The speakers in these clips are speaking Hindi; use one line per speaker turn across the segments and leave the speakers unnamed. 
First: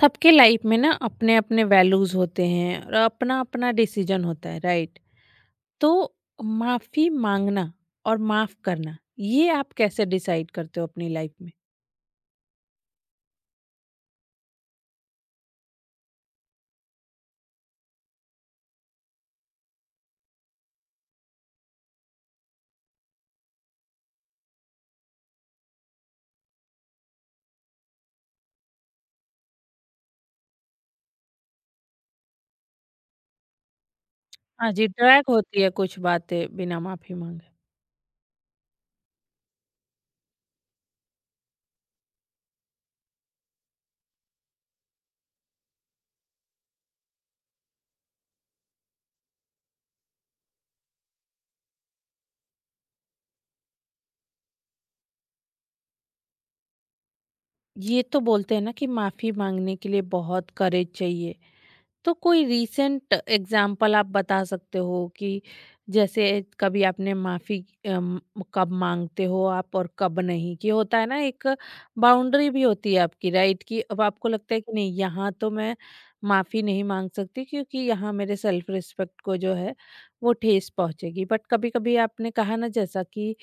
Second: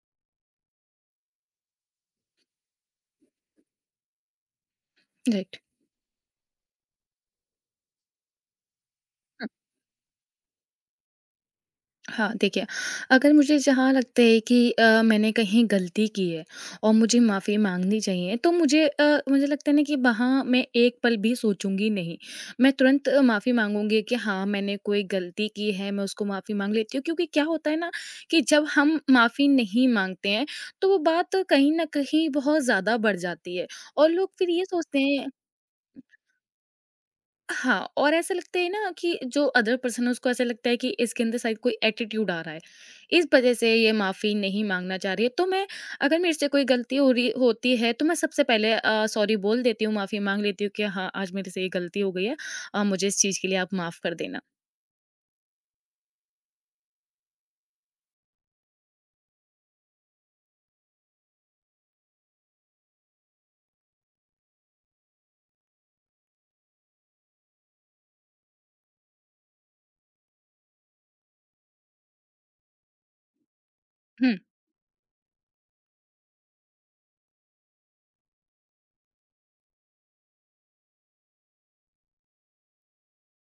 सबके लाइफ में ना अपने अपने वैल्यूज होते हैं और अपना अपना डिसीजन होता है राइट।
राइट।
तो माफी मांगना और माफ करना ये आप कैसे डिसाइड करते हो अपनी लाइफ में?
हाँ, देखिए, अगर मुझे जहाँ लगता है कि मैंने कहीं गलती की है और मुझे माफ़ी माँगनी चाहिए, तो मुझे लगता है ना कि वहाँ मैं एक पल भी सोचूँगी नहीं। मैं तुरंत माफ़ी माँगूँगी कि हाँ, मैंने कोई गलती की है, मैं उसको माफ़ी माँग लेती हूँ। क्योंकि क्या होता है ना कि जब हम माफ़ी नहीं माँगते हैं, तो वो बात कहीं न कहीं बहुत ज़्यादा बढ़ जाती है और लोग फिर ये
हाँ जी,
सोचते
ड्रैग
हैं।
होती है कुछ बातें बिना माफी मांगे।
हाँ, और ऐसा लगता है ना कि जो अदर पर्सन है उसको ऐसा लगता है कि इसके अंदर शायद कोई एटीट्यूड आ रहा है। इस वजह से ये माफ़ी नहीं माँगना चाह रही है। तो मैं अगर मेरे से कोई गलती हो रही होती है तो मैं सबसे पहले सॉरी बोल देती हूँ, माफ़ी माँग लेती हूँ कि हाँ, आज मेरे से ये गलती हो गई है। मुझे इस चीज़ के लिए आप माफ़ कर देना।
ये तो बोलते हैं ना कि माफी मांगने के लिए बहुत करेज चाहिए। तो कोई रीसेंट एग्जाम्पल आप बता सकते हो कि जैसे कभी आपने माफी अम, कब मांगते हो आप और कब नहीं? कि होता है ना एक बाउंड्री भी होती है आपकी, राइट? कि अब आपको
हुँ।
लगता है कि नहीं, यहाँ तो मैं माफी नहीं मांग सकती क्योंकि यहाँ मेरे सेल्फ रिस्पेक्ट को जो है वो ठेस पहुंचेगी। बट कभी कभी आपने कहा ना जैसा कि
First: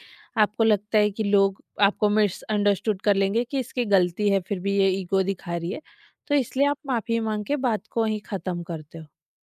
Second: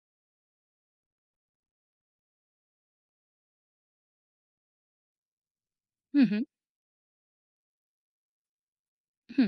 आपको लगता है कि लोग आपको मिसअंडरस्टूड कर लेंगे कि इसकी गलती है फिर भी ये ईगो दिखा रही है,
हुँ,
तो
हुँ।
इसलिए आप माफ़ी माँग के बात को वहीं ख़त्म करते हो।
हुँ।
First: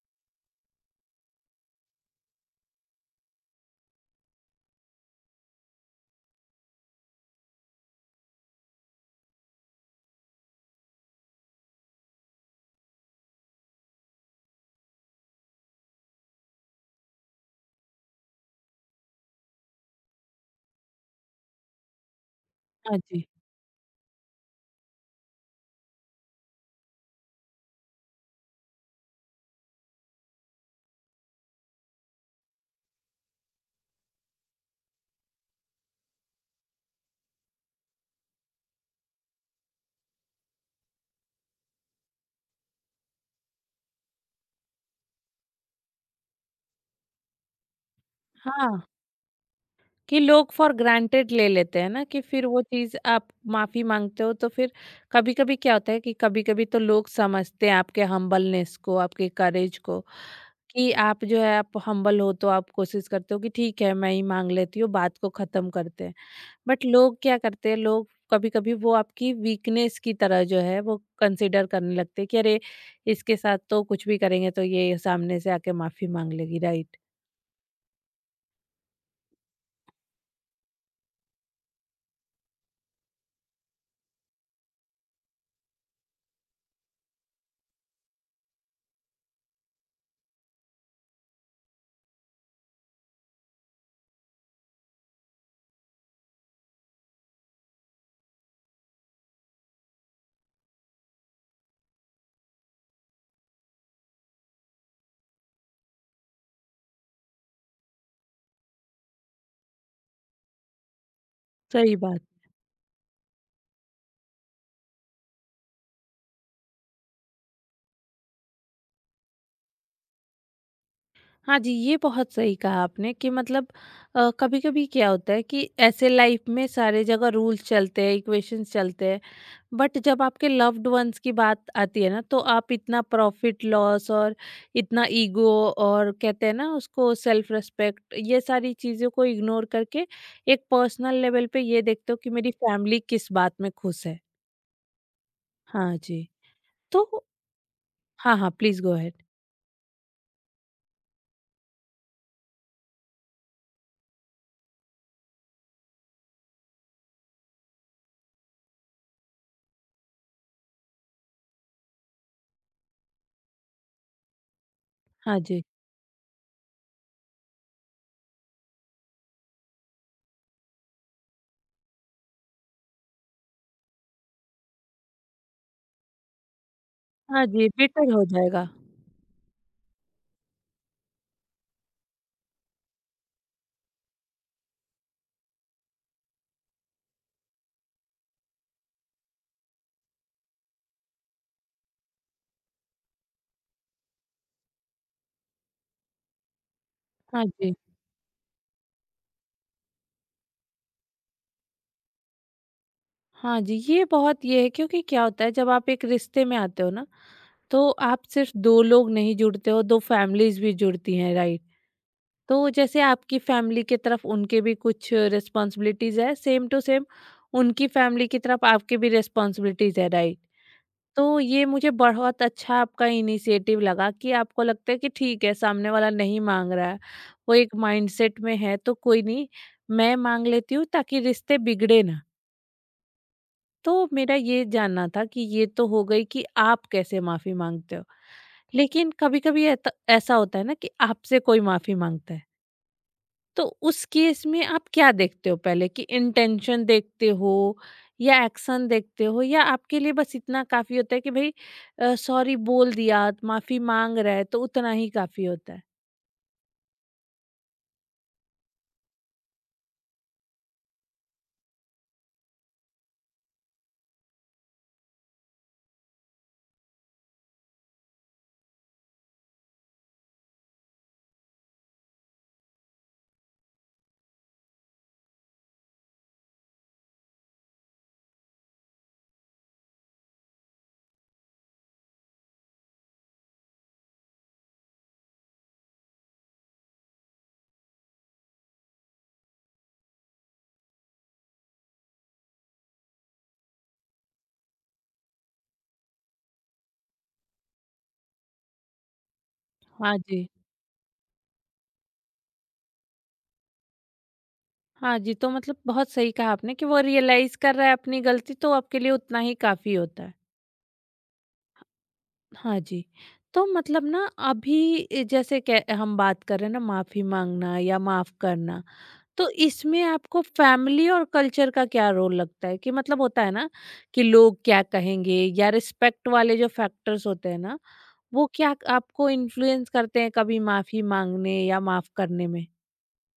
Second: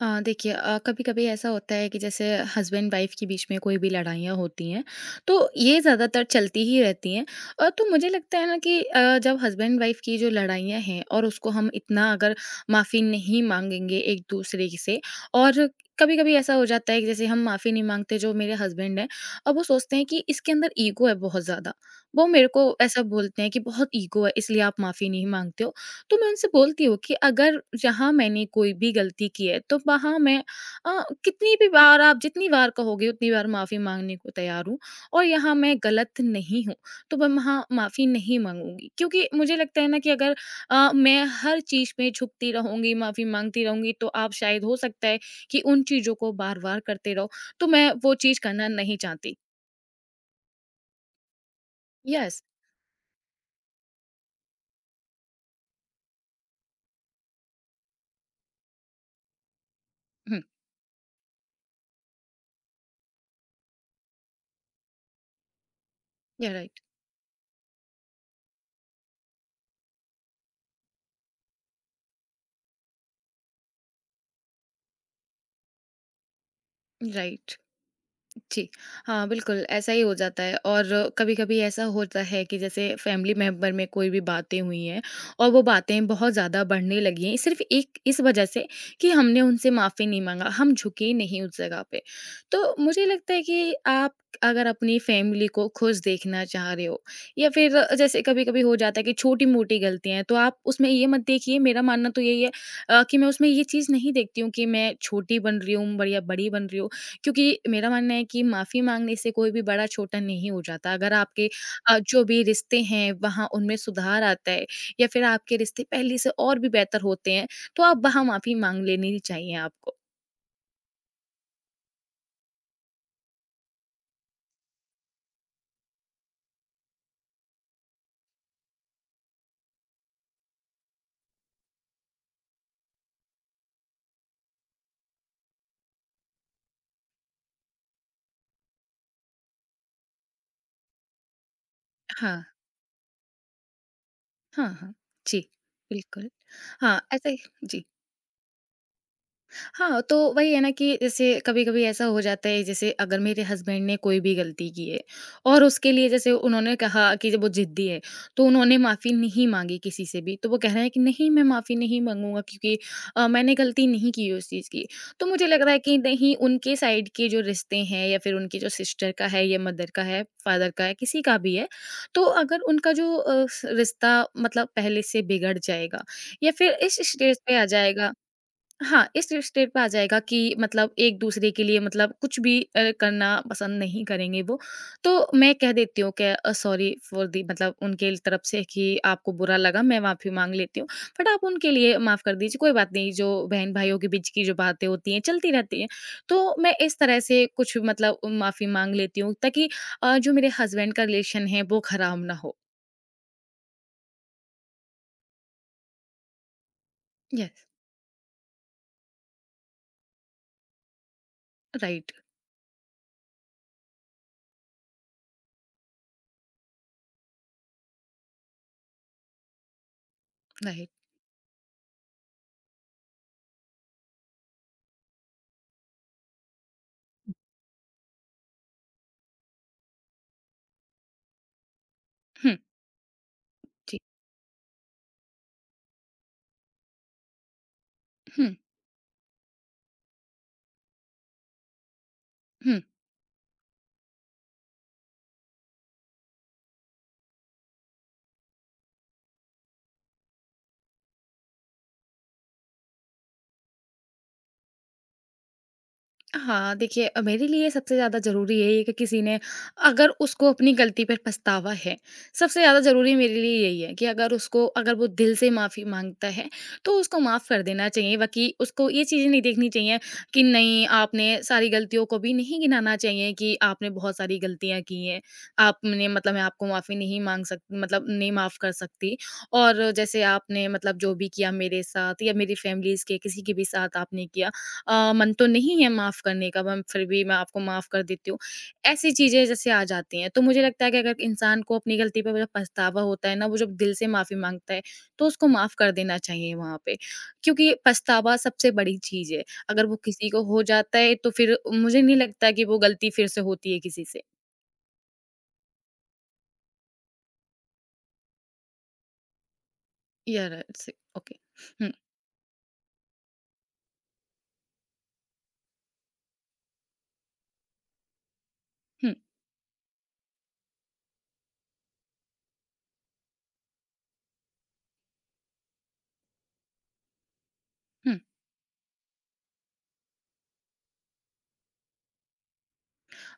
देखिए कभी-कभी ऐसा होता है कि जैसे हस्बैंड वाइफ़ के बीच में कोई भी लड़ाइयाँ होती हैं, तो ये ज़्यादातर चलती ही रहती हैं। तो मुझे लगता है ना कि जब हस्बैंड वाइफ़ की जो लड़ाइयाँ हैं और उसको हम इतना अगर माफ़ी नहीं माँगेंगे एक-दूसरे से और कभी-कभी ऐसा हो जाता है कि जैसे हम माफ़ी नहीं माँगते, जो मेरे हस्बैंड हैं, अब वो सोचते हैं कि इसके अंदर ईगो है बहुत ज़्यादा। वो मेरे को
हाँ
ऐसा
जी।
बोलते हैं कि बहुत ईगो है, इसलिए आप माफ़ी नहीं माँगते हो। तो मैं उनसे बोलती हूँ कि अगर जहाँ मैंने कोई भी गलती की है तो वहाँ मैं कितनी भी बार आप जितनी बार कहोगे उतनी बार माफ़ी मांगने को तैयार हूँ, और यहाँ मैं गलत नहीं हूँ, तो मैं वहाँ माफ़ी नहीं मांगूंगी, क्योंकि मुझे लगता है ना कि अगर मैं हर चीज़ में झुकती रहूंगी, माफ़ी मांगती रहूंगी, तो आप शायद हो सकता है कि उन चीज़ों को बार बार करते रहो, तो मैं वो चीज़ करना
हाँ,
नहीं चाहती।
कि लोग फॉर ग्रांटेड ले लेते हैं ना कि
यस।
फिर वो चीज़ आप माफ़ी माँगते हो तो फिर कभी-कभी क्या होता है कि कभी-कभी तो लोग समझते हैं आपके हम्बलनेस को, आपके करेज को,
हम्म।
कि आप जो है आप हम्बल हो तो आप कोशिश करते हो कि ठीक है, मैं ही माँग लेती हूँ, बात को ख़त्म करते हैं।
या राइट।
बट लोग क्या करते हैं, लोग कभी-कभी वो आपकी वीकनेस की तरह जो है वो कंसीडर करने लगते हैं कि अरे इसके साथ तो कुछ भी करेंगे तो ये सामने से आके माफी मांग लेगी, राइट?
राइट। जी। हाँ, बिल्कुल, ऐसा ही हो जाता है, और कभी-कभी ऐसा होता है कि जैसे फैमिली मेंबर में कोई भी बातें हुई हैं और वो बातें बहुत ज़्यादा बढ़ने लगी हैं, सिर्फ़ एक इस वजह से कि हमने उनसे माफ़ी नहीं माँगा, हम झुके नहीं उस जगह पे। तो मुझे लगता है कि आप अगर अपनी फैमिली को खुश देखना चाह रहे हो, या फिर जैसे कभी-कभी हो जाता है कि छोटी-मोटी गलतियाँ हैं, तो आप उसमें ये मत देखिए, मेरा मानना तो यही है कि मैं उसमें ये चीज़ नहीं देखती हूँ कि मैं छोटी बन रही हूँ ब या बड़ी बन रही हूँ। क्योंकि मेरा मानना है कि माफ़ी माँगने से कोई भी बड़ा छोटा नहीं हो जाता। अगर आपके
सही बात।
जो भी रिश्ते हैं वहाँ उनमें सुधार आता है या फिर आपके रिश्ते पहले से और भी बेहतर होते हैं, तो आप वहाँ माफ़ी माँग लेनी चाहिए आपको।
हाँ जी, ये बहुत सही कहा आपने कि मतलब कभी कभी क्या होता है कि ऐसे लाइफ में सारे जगह रूल्स चलते हैं, इक्वेशंस चलते हैं। बट जब आपके लव्ड वंस की बात आती है ना, तो आप इतना प्रॉफिट लॉस और इतना ईगो और कहते हैं ना उसको सेल्फ रिस्पेक्ट, ये सारी चीज़ों को इग्नोर करके एक पर्सनल लेवल पे ये देखते हो कि
हाँ,
मेरी फैमिली किस बात में खुश है।
हाँ, हाँ। जी,
हाँ जी।
बिल्कुल। हाँ,
तो
ऐसा ही। जी।
हाँ हाँ, प्लीज गो अहेड।
हाँ, तो वही है ना कि जैसे कभी-कभी ऐसा हो जाता है, जैसे अगर मेरे हस्बैंड ने कोई भी गलती की है और उसके लिए जैसे उन्होंने कहा कि जब वो ज़िद्दी है, तो उन्होंने माफ़ी नहीं माँगी किसी से भी, तो वो कह रहे हैं कि नहीं, मैं माफ़ी नहीं माँगूँगा क्योंकि मैंने गलती नहीं की है उस चीज़ की। तो
हाँ
मुझे लग
जी।
रहा है कि नहीं, उनके साइड के जो रिश्ते हैं या फिर उनकी जो सिस्टर का है, या मदर का है, फादर का है, किसी का भी है, तो अगर उनका जो अ, स रिश्ता, मतलब पहले से बिगड़ जाएगा या फिर इस स्टेज
हाँ
पे आ
जी,
जाएगा,
बेटर हो जाएगा।
हाँ, इस स्टेट पे आ जाएगा कि मतलब एक-दूसरे के लिए, मतलब कुछ भी करना पसंद नहीं करेंगे वो। तो मैं कह देती हूँ कि सॉरी फॉर दी, मतलब उनके तरफ से कि आपको बुरा लगा, मैं माफ़ी माँग लेती हूँ। बट आप उनके लिए माफ़ कर दीजिए, कोई बात नहीं, जो बहन-भाइयों के बीच की जो बातें होती हैं, चलती रहती हैं। तो मैं इस तरह से
हाँ जी।
कुछ, मतलब माफ़ी माँग लेती हूँ, ताकि जो मेरे हस्बैंड का रिलेशन है, वो खराब ना हो।
हाँ जी, ये बहुत ये है क्योंकि क्या होता है जब आप एक रिश्ते में आते हो ना,
यस,
तो आप सिर्फ दो लोग नहीं जुड़ते हो, दो फैमिलीज भी जुड़ती हैं, राइट?
राइट,
तो जैसे आपकी फैमिली की तरफ उनके भी कुछ रिस्पॉन्सिबिलिटीज है, सेम टू सेम उनकी फैमिली की तरफ आपके भी रिस्पॉन्सिबिलिटीज है, राइट?
राइट।
तो ये मुझे बहुत अच्छा आपका इनिशिएटिव लगा कि आपको लगता है कि ठीक है, सामने वाला नहीं मांग रहा है, वो एक माइंडसेट में है तो कोई नहीं, मैं मांग लेती हूँ ताकि रिश्ते बिगड़े ना।
हुँ, जी।
तो मेरा ये जानना था कि ये तो हो गई कि आप कैसे माफी मांगते हो,
हुँ,
लेकिन कभी कभी ऐसा होता है ना कि आपसे कोई माफी मांगता है,
हुँ।
तो उस केस में आप क्या देखते हो पहले? कि इंटेंशन देखते हो या एक्शन देखते हो, या आपके लिए बस इतना काफी होता है कि भाई सॉरी बोल दिया, माफी मांग रहा है तो उतना ही काफी होता है?
हाँ, देखिए मेरे लिए सबसे ज़्यादा ज़रूरी यही है कि किसी ने, अगर उसको अपनी गलती पर पछतावा है, सबसे ज़्यादा ज़रूरी मेरे लिए यही है कि अगर वो दिल से माफ़ी माँगता है, तो उसको माफ़ कर देना चाहिए। बाकी उसको ये चीज़ें नहीं देखनी चाहिए कि नहीं, आपने सारी गलतियों को भी नहीं गिनाना चाहिए कि आपने बहुत सारी गलतियाँ की हैं। आपने, मतलब मैं आपको माफ़ी नहीं माँग सक मतलब नहीं माफ़ कर सकती, और जैसे आपने, मतलब जो भी किया मेरे साथ या मेरी फैमिलीज़ के किसी के भी साथ आपने किया, मन तो नहीं है माफ़ करने का, पर फिर भी मैं आपको माफ़ कर देती हूँ। ऐसी चीज़ें जैसे आ जाती हैं, तो मुझे लगता है कि अगर इंसान को अपनी गलती पे जब पछतावा होता है ना, वो जब दिल से माफ़ी माँगता है, तो उसको माफ़ कर देना चाहिए वहाँ पे। क्योंकि पछतावा सबसे बड़ी चीज़ है। अगर वो
हाँ
किसी को
जी।
हो जाता है, तो फिर मुझे नहीं लगता कि वो गलती फिर से होती है किसी से।
हाँ जी, तो मतलब बहुत सही कहा आपने कि वो रियलाइज कर रहा है अपनी गलती तो आपके लिए उतना ही काफी होता है।
या राइट से ओके। हुँ,
हाँ जी। तो मतलब ना अभी जैसे हम बात कर रहे हैं ना, माफी मांगना या माफ करना,
हुँ,
तो इसमें आपको फैमिली और कल्चर का क्या रोल लगता है? कि मतलब होता है ना कि लोग क्या कहेंगे, या रिस्पेक्ट वाले जो फैक्टर्स होते हैं ना,
हुँ।
वो क्या आपको इन्फ्लुएंस करते हैं कभी माफी मांगने या माफ करने में?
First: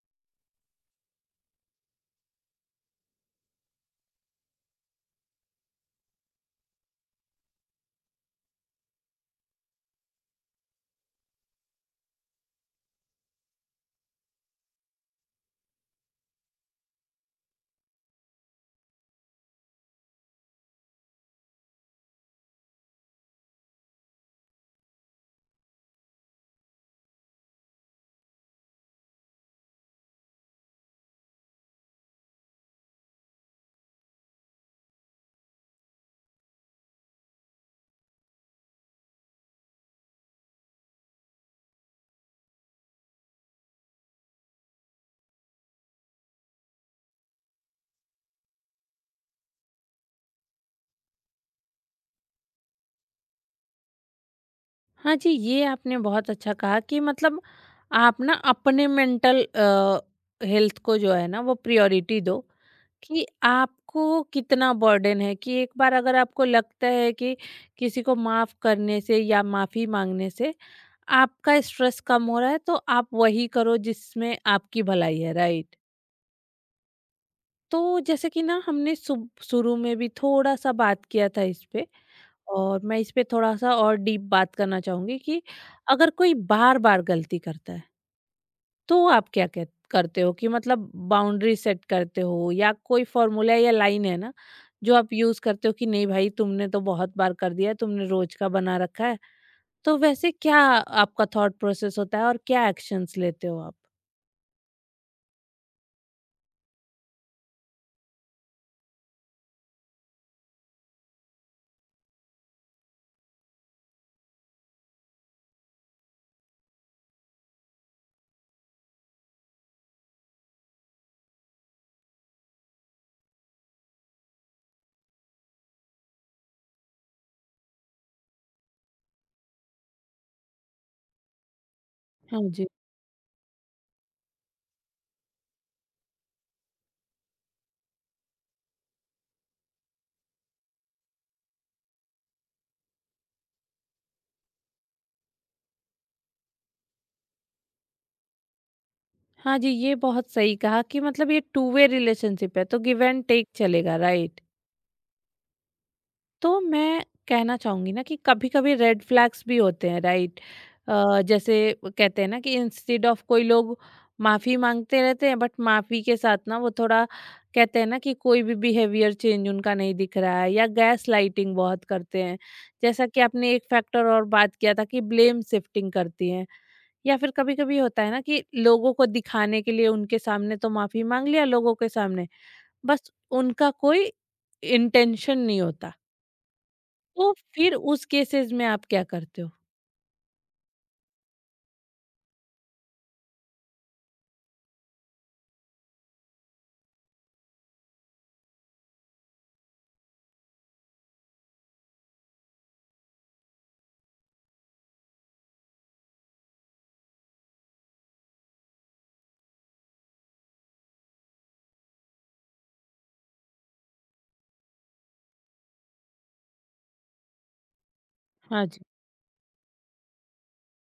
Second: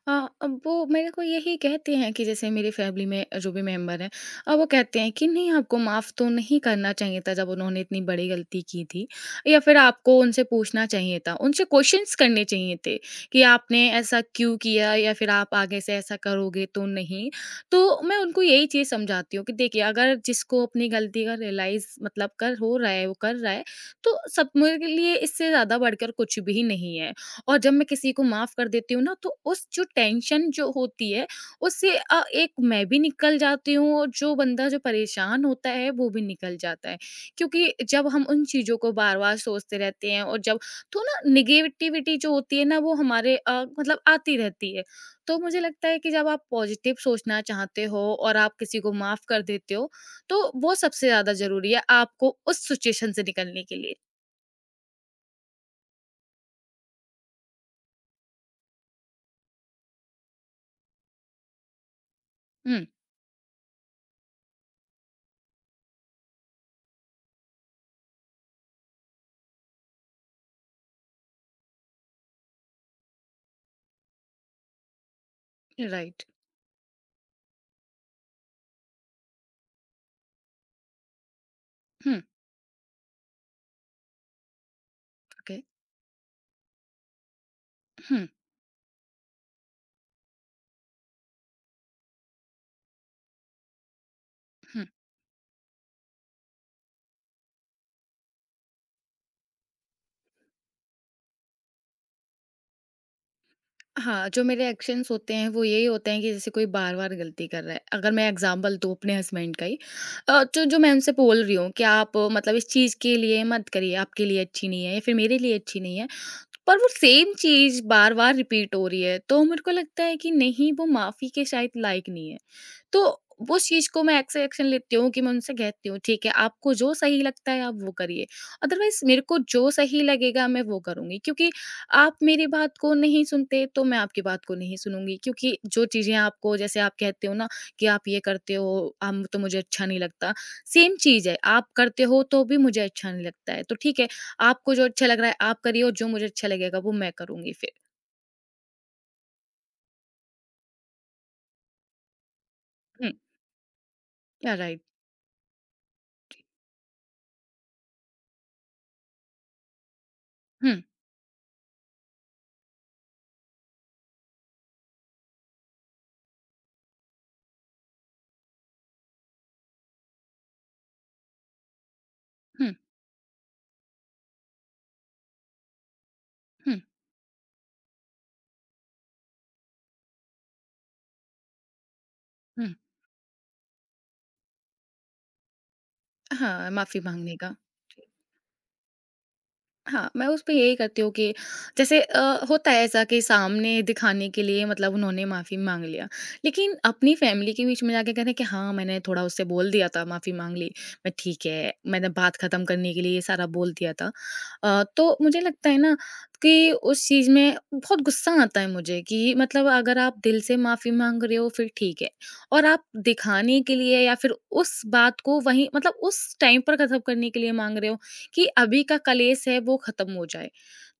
हाँ, अब वो मेरे को यही कहते हैं कि जैसे मेरी फैमिली में जो भी मेंबर हैं, वो कहते हैं कि नहीं, आपको माफ़ तो नहीं करना चाहिए था जब उन्होंने इतनी बड़ी गलती की थी, या फिर आपको उनसे पूछना चाहिए था, उनसे क्वेश्चंस करने चाहिए थे कि आपने ऐसा क्यों किया, या फिर आप आगे से ऐसा करोगे तो नहीं। तो मैं उनको यही चीज़ समझाती हूँ कि देखिए, अगर जिसको अपनी गलती का रियलाइज, मतलब कर हो रहा है, वो कर रहा है, तो सब मेरे लिए इससे ज़्यादा बढ़कर कुछ भी नहीं है। और जब मैं किसी को माफ़ कर देती हूँ ना, तो उस जो टेंशन जो होती है, उससे एक मैं भी निकल जाती हूँ और जो बंदा जो परेशान होता है वो भी निकल जाता है। क्योंकि जब हम उन चीज़ों को बार-बार सोचते रहते हैं, और जब तो ना नेगेटिविटी जो होती है ना, वो हमारे मतलब आती रहती है। तो मुझे लगता है कि जब आप पॉज़िटिव सोचना चाहते हो और आप किसी को माफ़ कर देते हो, तो वो सबसे ज़्यादा ज़रूरी है आपको उस सिचुएशन से निकलने के लिए।
हाँ जी, ये आपने बहुत अच्छा कहा कि मतलब आप ना अपने मेंटल हेल्थ को जो है ना वो प्रायोरिटी दो।
हुँ,
कि आपको कितना बर्डन है, कि एक बार अगर आपको लगता है कि किसी को माफ करने से या माफी मांगने से आपका स्ट्रेस कम हो रहा है, तो आप वही करो जिसमें आपकी भलाई है, राइट?
राइट।
तो जैसे कि ना हमने शुरू में भी थोड़ा सा बात किया था इस पे,
हुँ,
और मैं इस पे थोड़ा सा और डीप बात करना चाहूंगी कि
ओके।
अगर कोई बार बार गलती करता है
हुँ,
तो आप करते हो कि मतलब बाउंड्री सेट करते हो, या कोई फॉर्मूला या लाइन है ना
हुँ।
जो आप यूज करते हो कि नहीं भाई तुमने तो बहुत बार कर दिया, तुमने रोज का बना रखा है? तो वैसे क्या आपका थॉट प्रोसेस होता है और क्या एक्शंस लेते हो आप?
हाँ, जो मेरे एक्शंस होते हैं वो यही होते हैं कि जैसे कोई बार-बार गलती कर रहा है। अगर मैं एग्ज़ाम्पल दूँ अपने हस्बैंड का ही, तो जो मैं उनसे बोल रही हूँ कि आप, मतलब इस चीज़ के लिए मत करिए, आपके लिए अच्छी नहीं है या फिर मेरे लिए अच्छी नहीं है। पर वो सेम चीज़ बार-बार रिपीट हो रही है, तो मेरे को लगता है कि नहीं, वो माफ़ी के शायद लायक नहीं है। तो उस चीज़ को मैं ऐसे एक्शन लेती हूँ कि मैं उनसे कहती हूँ, ठीक है, आपको जो सही लगता है आप वो करिए, अदरवाइज मेरे को जो सही लगेगा मैं वो करूँगी, क्योंकि आप
हाँ
मेरी
जी।
बात को नहीं सुनते तो मैं आपकी बात को नहीं सुनूंगी, क्योंकि जो चीज़ें आपको, जैसे आप कहते हो ना कि आप ये करते हो हम, तो मुझे अच्छा नहीं लगता, सेम चीज़ है आप करते हो तो भी मुझे अच्छा नहीं लगता है, तो ठीक है, आपको जो अच्छा लग रहा है आप करिए और जो मुझे अच्छा लगेगा वो मैं करूँगी फिर।
हाँ जी, ये बहुत सही कहा कि मतलब ये टू वे रिलेशनशिप है तो गिव
हुँ।
एंड टेक चलेगा, राइट।
या राइट।
तो मैं कहना चाहूँगी ना कि कभी-कभी रेड फ्लैग्स भी होते हैं, राइट।
हुँ,
जैसे कहते हैं ना कि इंस्टेड ऑफ कोई लोग माफ़ी माँगते रहते हैं बट माफ़ी के साथ ना वो थोड़ा कहते हैं ना कि कोई भी बिहेवियर चेंज उनका नहीं दिख रहा है, या गैसलाइटिंग बहुत करते हैं।
हुँ,
जैसा कि आपने एक फैक्टर और बात किया था कि ब्लेम शिफ्टिंग करती हैं।
हुँ,
या फिर कभी-कभी होता है ना कि लोगों को दिखाने के लिए उनके सामने तो माफी मांग लिया लोगों के सामने,
हुँ।
बस उनका कोई इंटेंशन नहीं होता।
हाँ, माफ़ी
तो
मांगने का।
फिर उस केसेस में आप क्या करते हो?
हाँ, मैं उसमें यही करती हूँ कि जैसे होता है ऐसा कि सामने दिखाने के लिए, मतलब उन्होंने माफ़ी माँग लिया। लेकिन अपनी फ़ैमिली के बीच में जाके कहना कि हाँ, मैंने थोड़ा उससे बोल दिया था, माफ़ी माँग ली। मैं ठीक है, मैंने बात ख़त्म करने के लिए ये सारा बोल दिया था। तो मुझे लगता है ना कि उस चीज़ में बहुत गुस्सा आता है मुझे, कि मतलब अगर आप दिल से माफ़ी माँग रहे हो, फिर ठीक है, और आप दिखाने के लिए या फिर उस बात को वहीं, मतलब उस टाइम पर ख़त्म करने के लिए माँग रहे हो, कि
हाँ जी,
अभी का क्लेश है वो खत्म हो जाए।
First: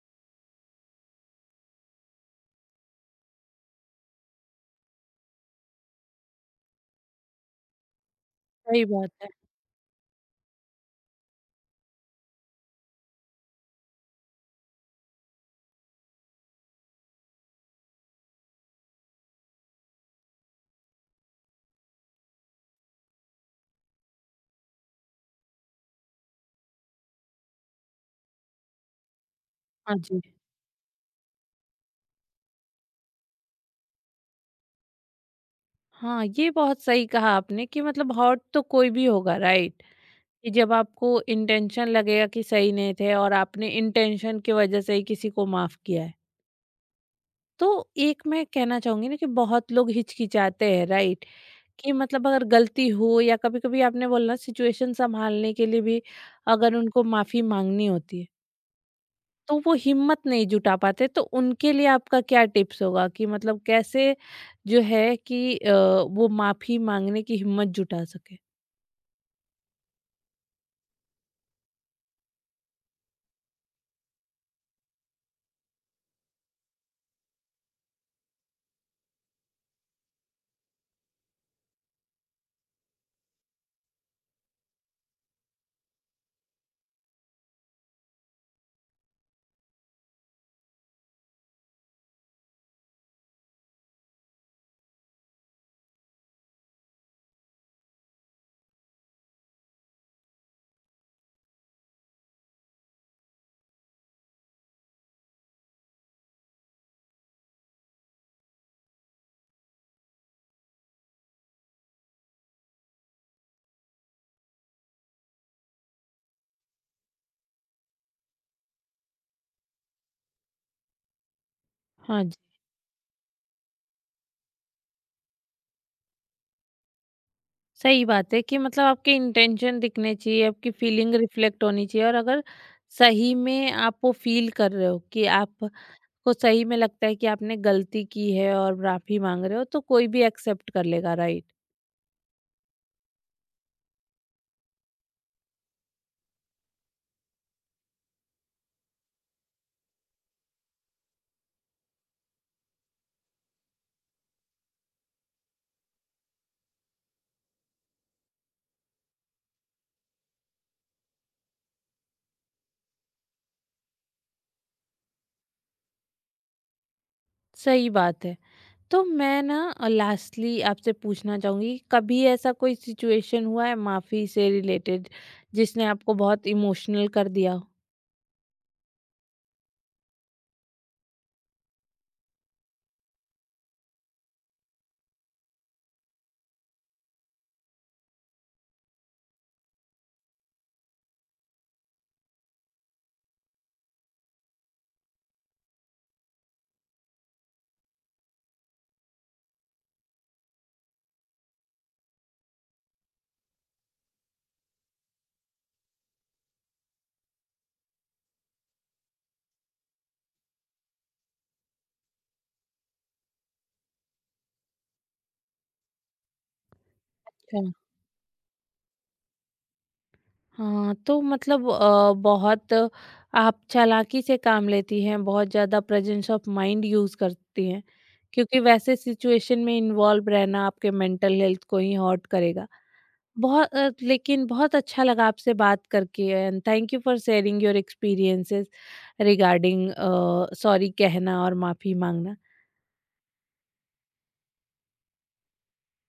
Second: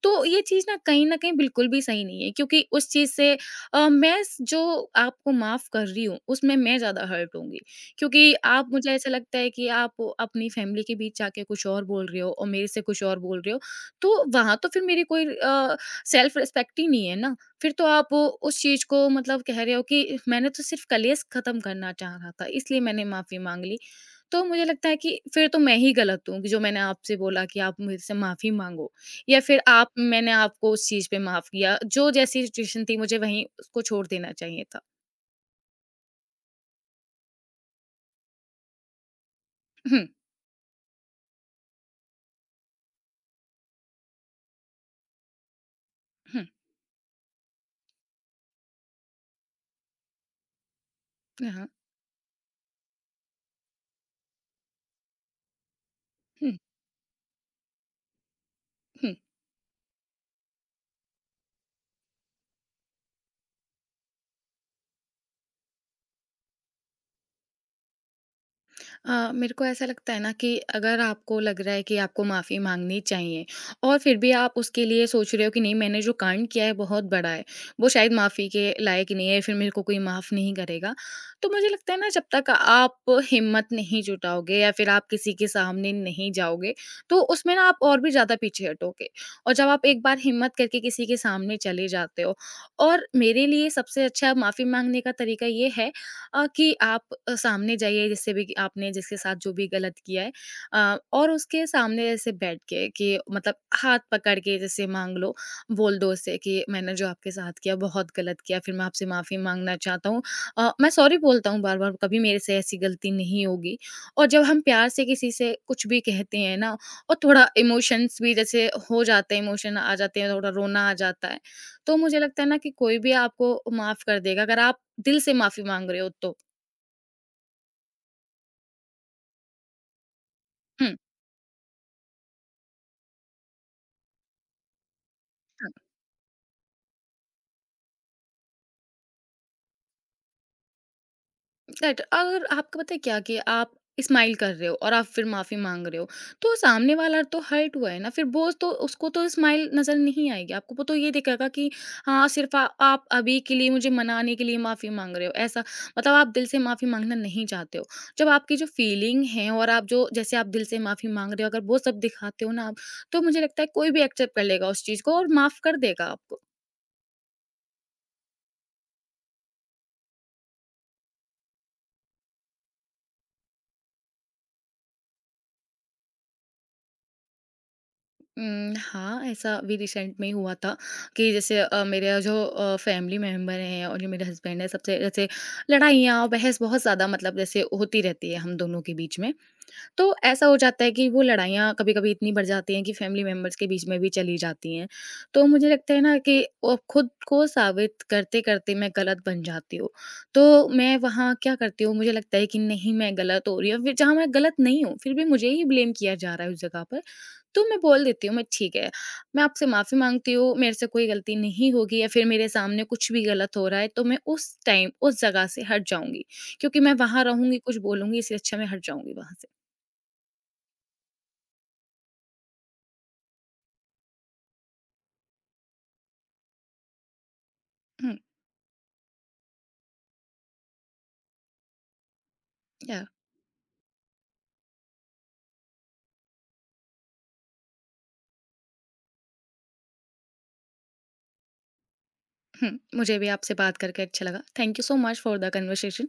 तो ये चीज़ ना कहीं न कहीं बिल्कुल भी सही नहीं है, क्योंकि उस चीज़ से मैं स जो आपको माफ़ कर रही हूँ, उसमें मैं ज़्यादा हर्ट होंगी, क्योंकि आप,
सही
मुझे ऐसा
बात है।
लगता है कि आप अपनी फ़ैमिली के बीच जाके कुछ और बोल रहे हो और मेरे से कुछ और बोल रहे हो, तो वहाँ तो फिर मेरी कोई सेल्फ रिस्पेक्ट ही नहीं है ना। फिर तो आप उस चीज़ को मतलब कह रहे हो कि मैंने तो सिर्फ़ क्लेश खत्म करना चाह रहा था, इसलिए मैंने माफ़ी माँग ली। तो मुझे लगता है कि फिर तो मैं ही गलत हूँ कि जो मैंने आपसे बोला कि आप मुझसे माफ़ी माँगो या फिर आप
हाँ जी।
मैंने आपको उस चीज़ पे माफ़ किया, जो जैसी सिचुएशन थी मुझे वहीं उसको छोड़ देना चाहिए था।
हाँ, ये बहुत सही कहा आपने कि मतलब हॉट तो कोई भी होगा, राइट?
हुँ,
कि जब आपको इंटेंशन लगेगा कि सही नहीं थे और आपने इंटेंशन की वजह से ही किसी को माफ किया है।
हुँ,
तो एक मैं कहना चाहूँगी ना कि बहुत लोग हिचकिचाते हैं, राइट?
हाँ,
कि मतलब अगर गलती हो या कभी-कभी आपने बोला ना सिचुएशन संभालने के लिए भी,
हुँ,
अगर उनको माफ़ी माँगनी होती है,
हुँ।
तो वो हिम्मत नहीं जुटा पाते। तो उनके लिए आपका क्या टिप्स होगा कि मतलब कैसे जो है कि वो माफ़ी माँगने की हिम्मत जुटा सकें?
मेरे को ऐसा लगता है ना कि अगर आपको लग रहा है कि आपको माफ़ी माँगनी चाहिए और फिर भी आप उसके लिए सोच रहे हो कि नहीं मैंने जो कांड किया है बहुत बड़ा है, वो शायद माफ़ी के लायक नहीं है, फिर मेरे को कोई माफ़ नहीं करेगा। तो मुझे लगता है ना जब तक आप हिम्मत नहीं जुटाओगे या फिर आप किसी के सामने नहीं जाओगे, तो उसमें ना आप और भी ज़्यादा पीछे हटोगे। और जब आप एक बार हिम्मत करके किसी के सामने चले जाते हो और मेरे लिए सबसे अच्छा माफ़ी माँगने का तरीका ये है कि आप सामने जाइए जिससे भी कि आपने जिसके साथ जो भी गलत किया है और उसके सामने जैसे बैठ के कि मतलब हाथ पकड़ के जैसे मांग लो। बोल दो उससे कि मैंने जो आपके साथ किया बहुत गलत किया। फिर मैं आपसे माफ़ी मांगना चाहता हूँ। मैं सॉरी बोलता हूँ बार बार, कभी मेरे से ऐसी गलती नहीं होगी। और जब हम प्यार से किसी से कुछ भी कहते हैं ना, और थोड़ा इमोशंस भी जैसे हो जाते हैं, इमोशन आ जाते हैं, थोड़ा रोना आ जाता है, तो मुझे
हाँ जी,
लगता है ना कि कोई भी आपको माफ़ कर देगा अगर आप दिल से माफ़ी मांग रहे हो तो।
सही बात है कि मतलब आपके इंटेंशन दिखने चाहिए, आपकी
हुँ,
फीलिंग रिफ्लेक्ट होनी चाहिए, और अगर सही में आप वो फ़ील कर रहे हो कि
हाँ,
आपको सही में लगता है कि आपने गलती की है और माफ़ी माँग रहे हो, तो कोई भी एक्सेप्ट कर लेगा, राइट?
राइट। अगर आपको पता है क्या कि आप स्माइल कर रहे हो और आप फिर माफ़ी माँग रहे हो, तो सामने वाला तो हर्ट हुआ है ना, फिर वो तो उसको तो स्माइल नज़र नहीं आएगी। आपको वो तो ये दिखेगा कि हाँ, सिर्फ़ आ आप अभी के लिए मुझे मनाने के लिए माफ़ी माँग रहे हो, ऐसा मतलब आप दिल से माफ़ी माँगना नहीं चाहते हो। जब आपकी जो फीलिंग है और आप जो जैसे आप दिल से माफ़ी माँग रहे हो, अगर वो सब दिखाते हो ना आप, तो मुझे लगता है कोई भी एक्सेप्ट कर लेगा उस चीज़ को और माफ़ कर देगा आपको।
सही बात है। तो मैं ना लास्टली आपसे पूछना चाहूँगी, कभी ऐसा कोई सिचुएशन हुआ है माफ़ी से रिलेटेड जिसने आपको बहुत इमोशनल कर दिया हो?
हाँ, ऐसा अभी रिसेंट में ही हुआ था कि जैसे मेरे जो फैमिली मेंबर हैं और जो मेरे हस्बैंड हैं, सबसे जैसे लड़ाइयाँ और बहस बहुत ज़्यादा मतलब जैसे होती रहती है हम दोनों के बीच में। तो ऐसा हो जाता है कि वो लड़ाइयाँ कभी-कभी इतनी बढ़ जाती हैं कि फैमिली मेंबर्स के बीच में भी चली जाती हैं। तो मुझे लगता है ना कि वो खुद को साबित करते-करते मैं गलत बन जाती हूँ। तो मैं वहाँ क्या करती हूँ, मुझे लगता है कि नहीं मैं गलत हो रही हूँ, फिर जहाँ मैं गलत नहीं हूँ, फिर भी मुझे ही ब्लेम किया जा रहा है उस जगह पर। तो मैं बोल देती हूँ, मैं ठीक है, मैं आपसे माफ़ी माँगती हूँ, मेरे से कोई गलती नहीं होगी, या फिर मेरे सामने कुछ भी गलत हो रहा है तो मैं उस टाइम, उस जगह से हट जाऊँगी। क्योंकि मैं वहाँ रहूँगी,
अच्छा।
कुछ बोलूँगी, इससे अच्छा मैं हट जाऊँगी वहाँ से।
हाँ, तो मतलब बहुत आप चालाकी से काम लेती हैं, बहुत ज़्यादा प्रेजेंस ऑफ माइंड यूज़ करती हैं,
हुँ,
क्योंकि वैसे सिचुएशन में इन्वॉल्व रहना आपके मेंटल हेल्थ को ही हर्ट करेगा।
या
बहुत लेकिन बहुत अच्छा लगा आपसे बात करके, and thank you for sharing your experiences regarding sorry कहना और माफ़ी मांगना।
हुँ, मुझे भी आपसे बात करके अच्छा लगा। Thank you so much for the conversation.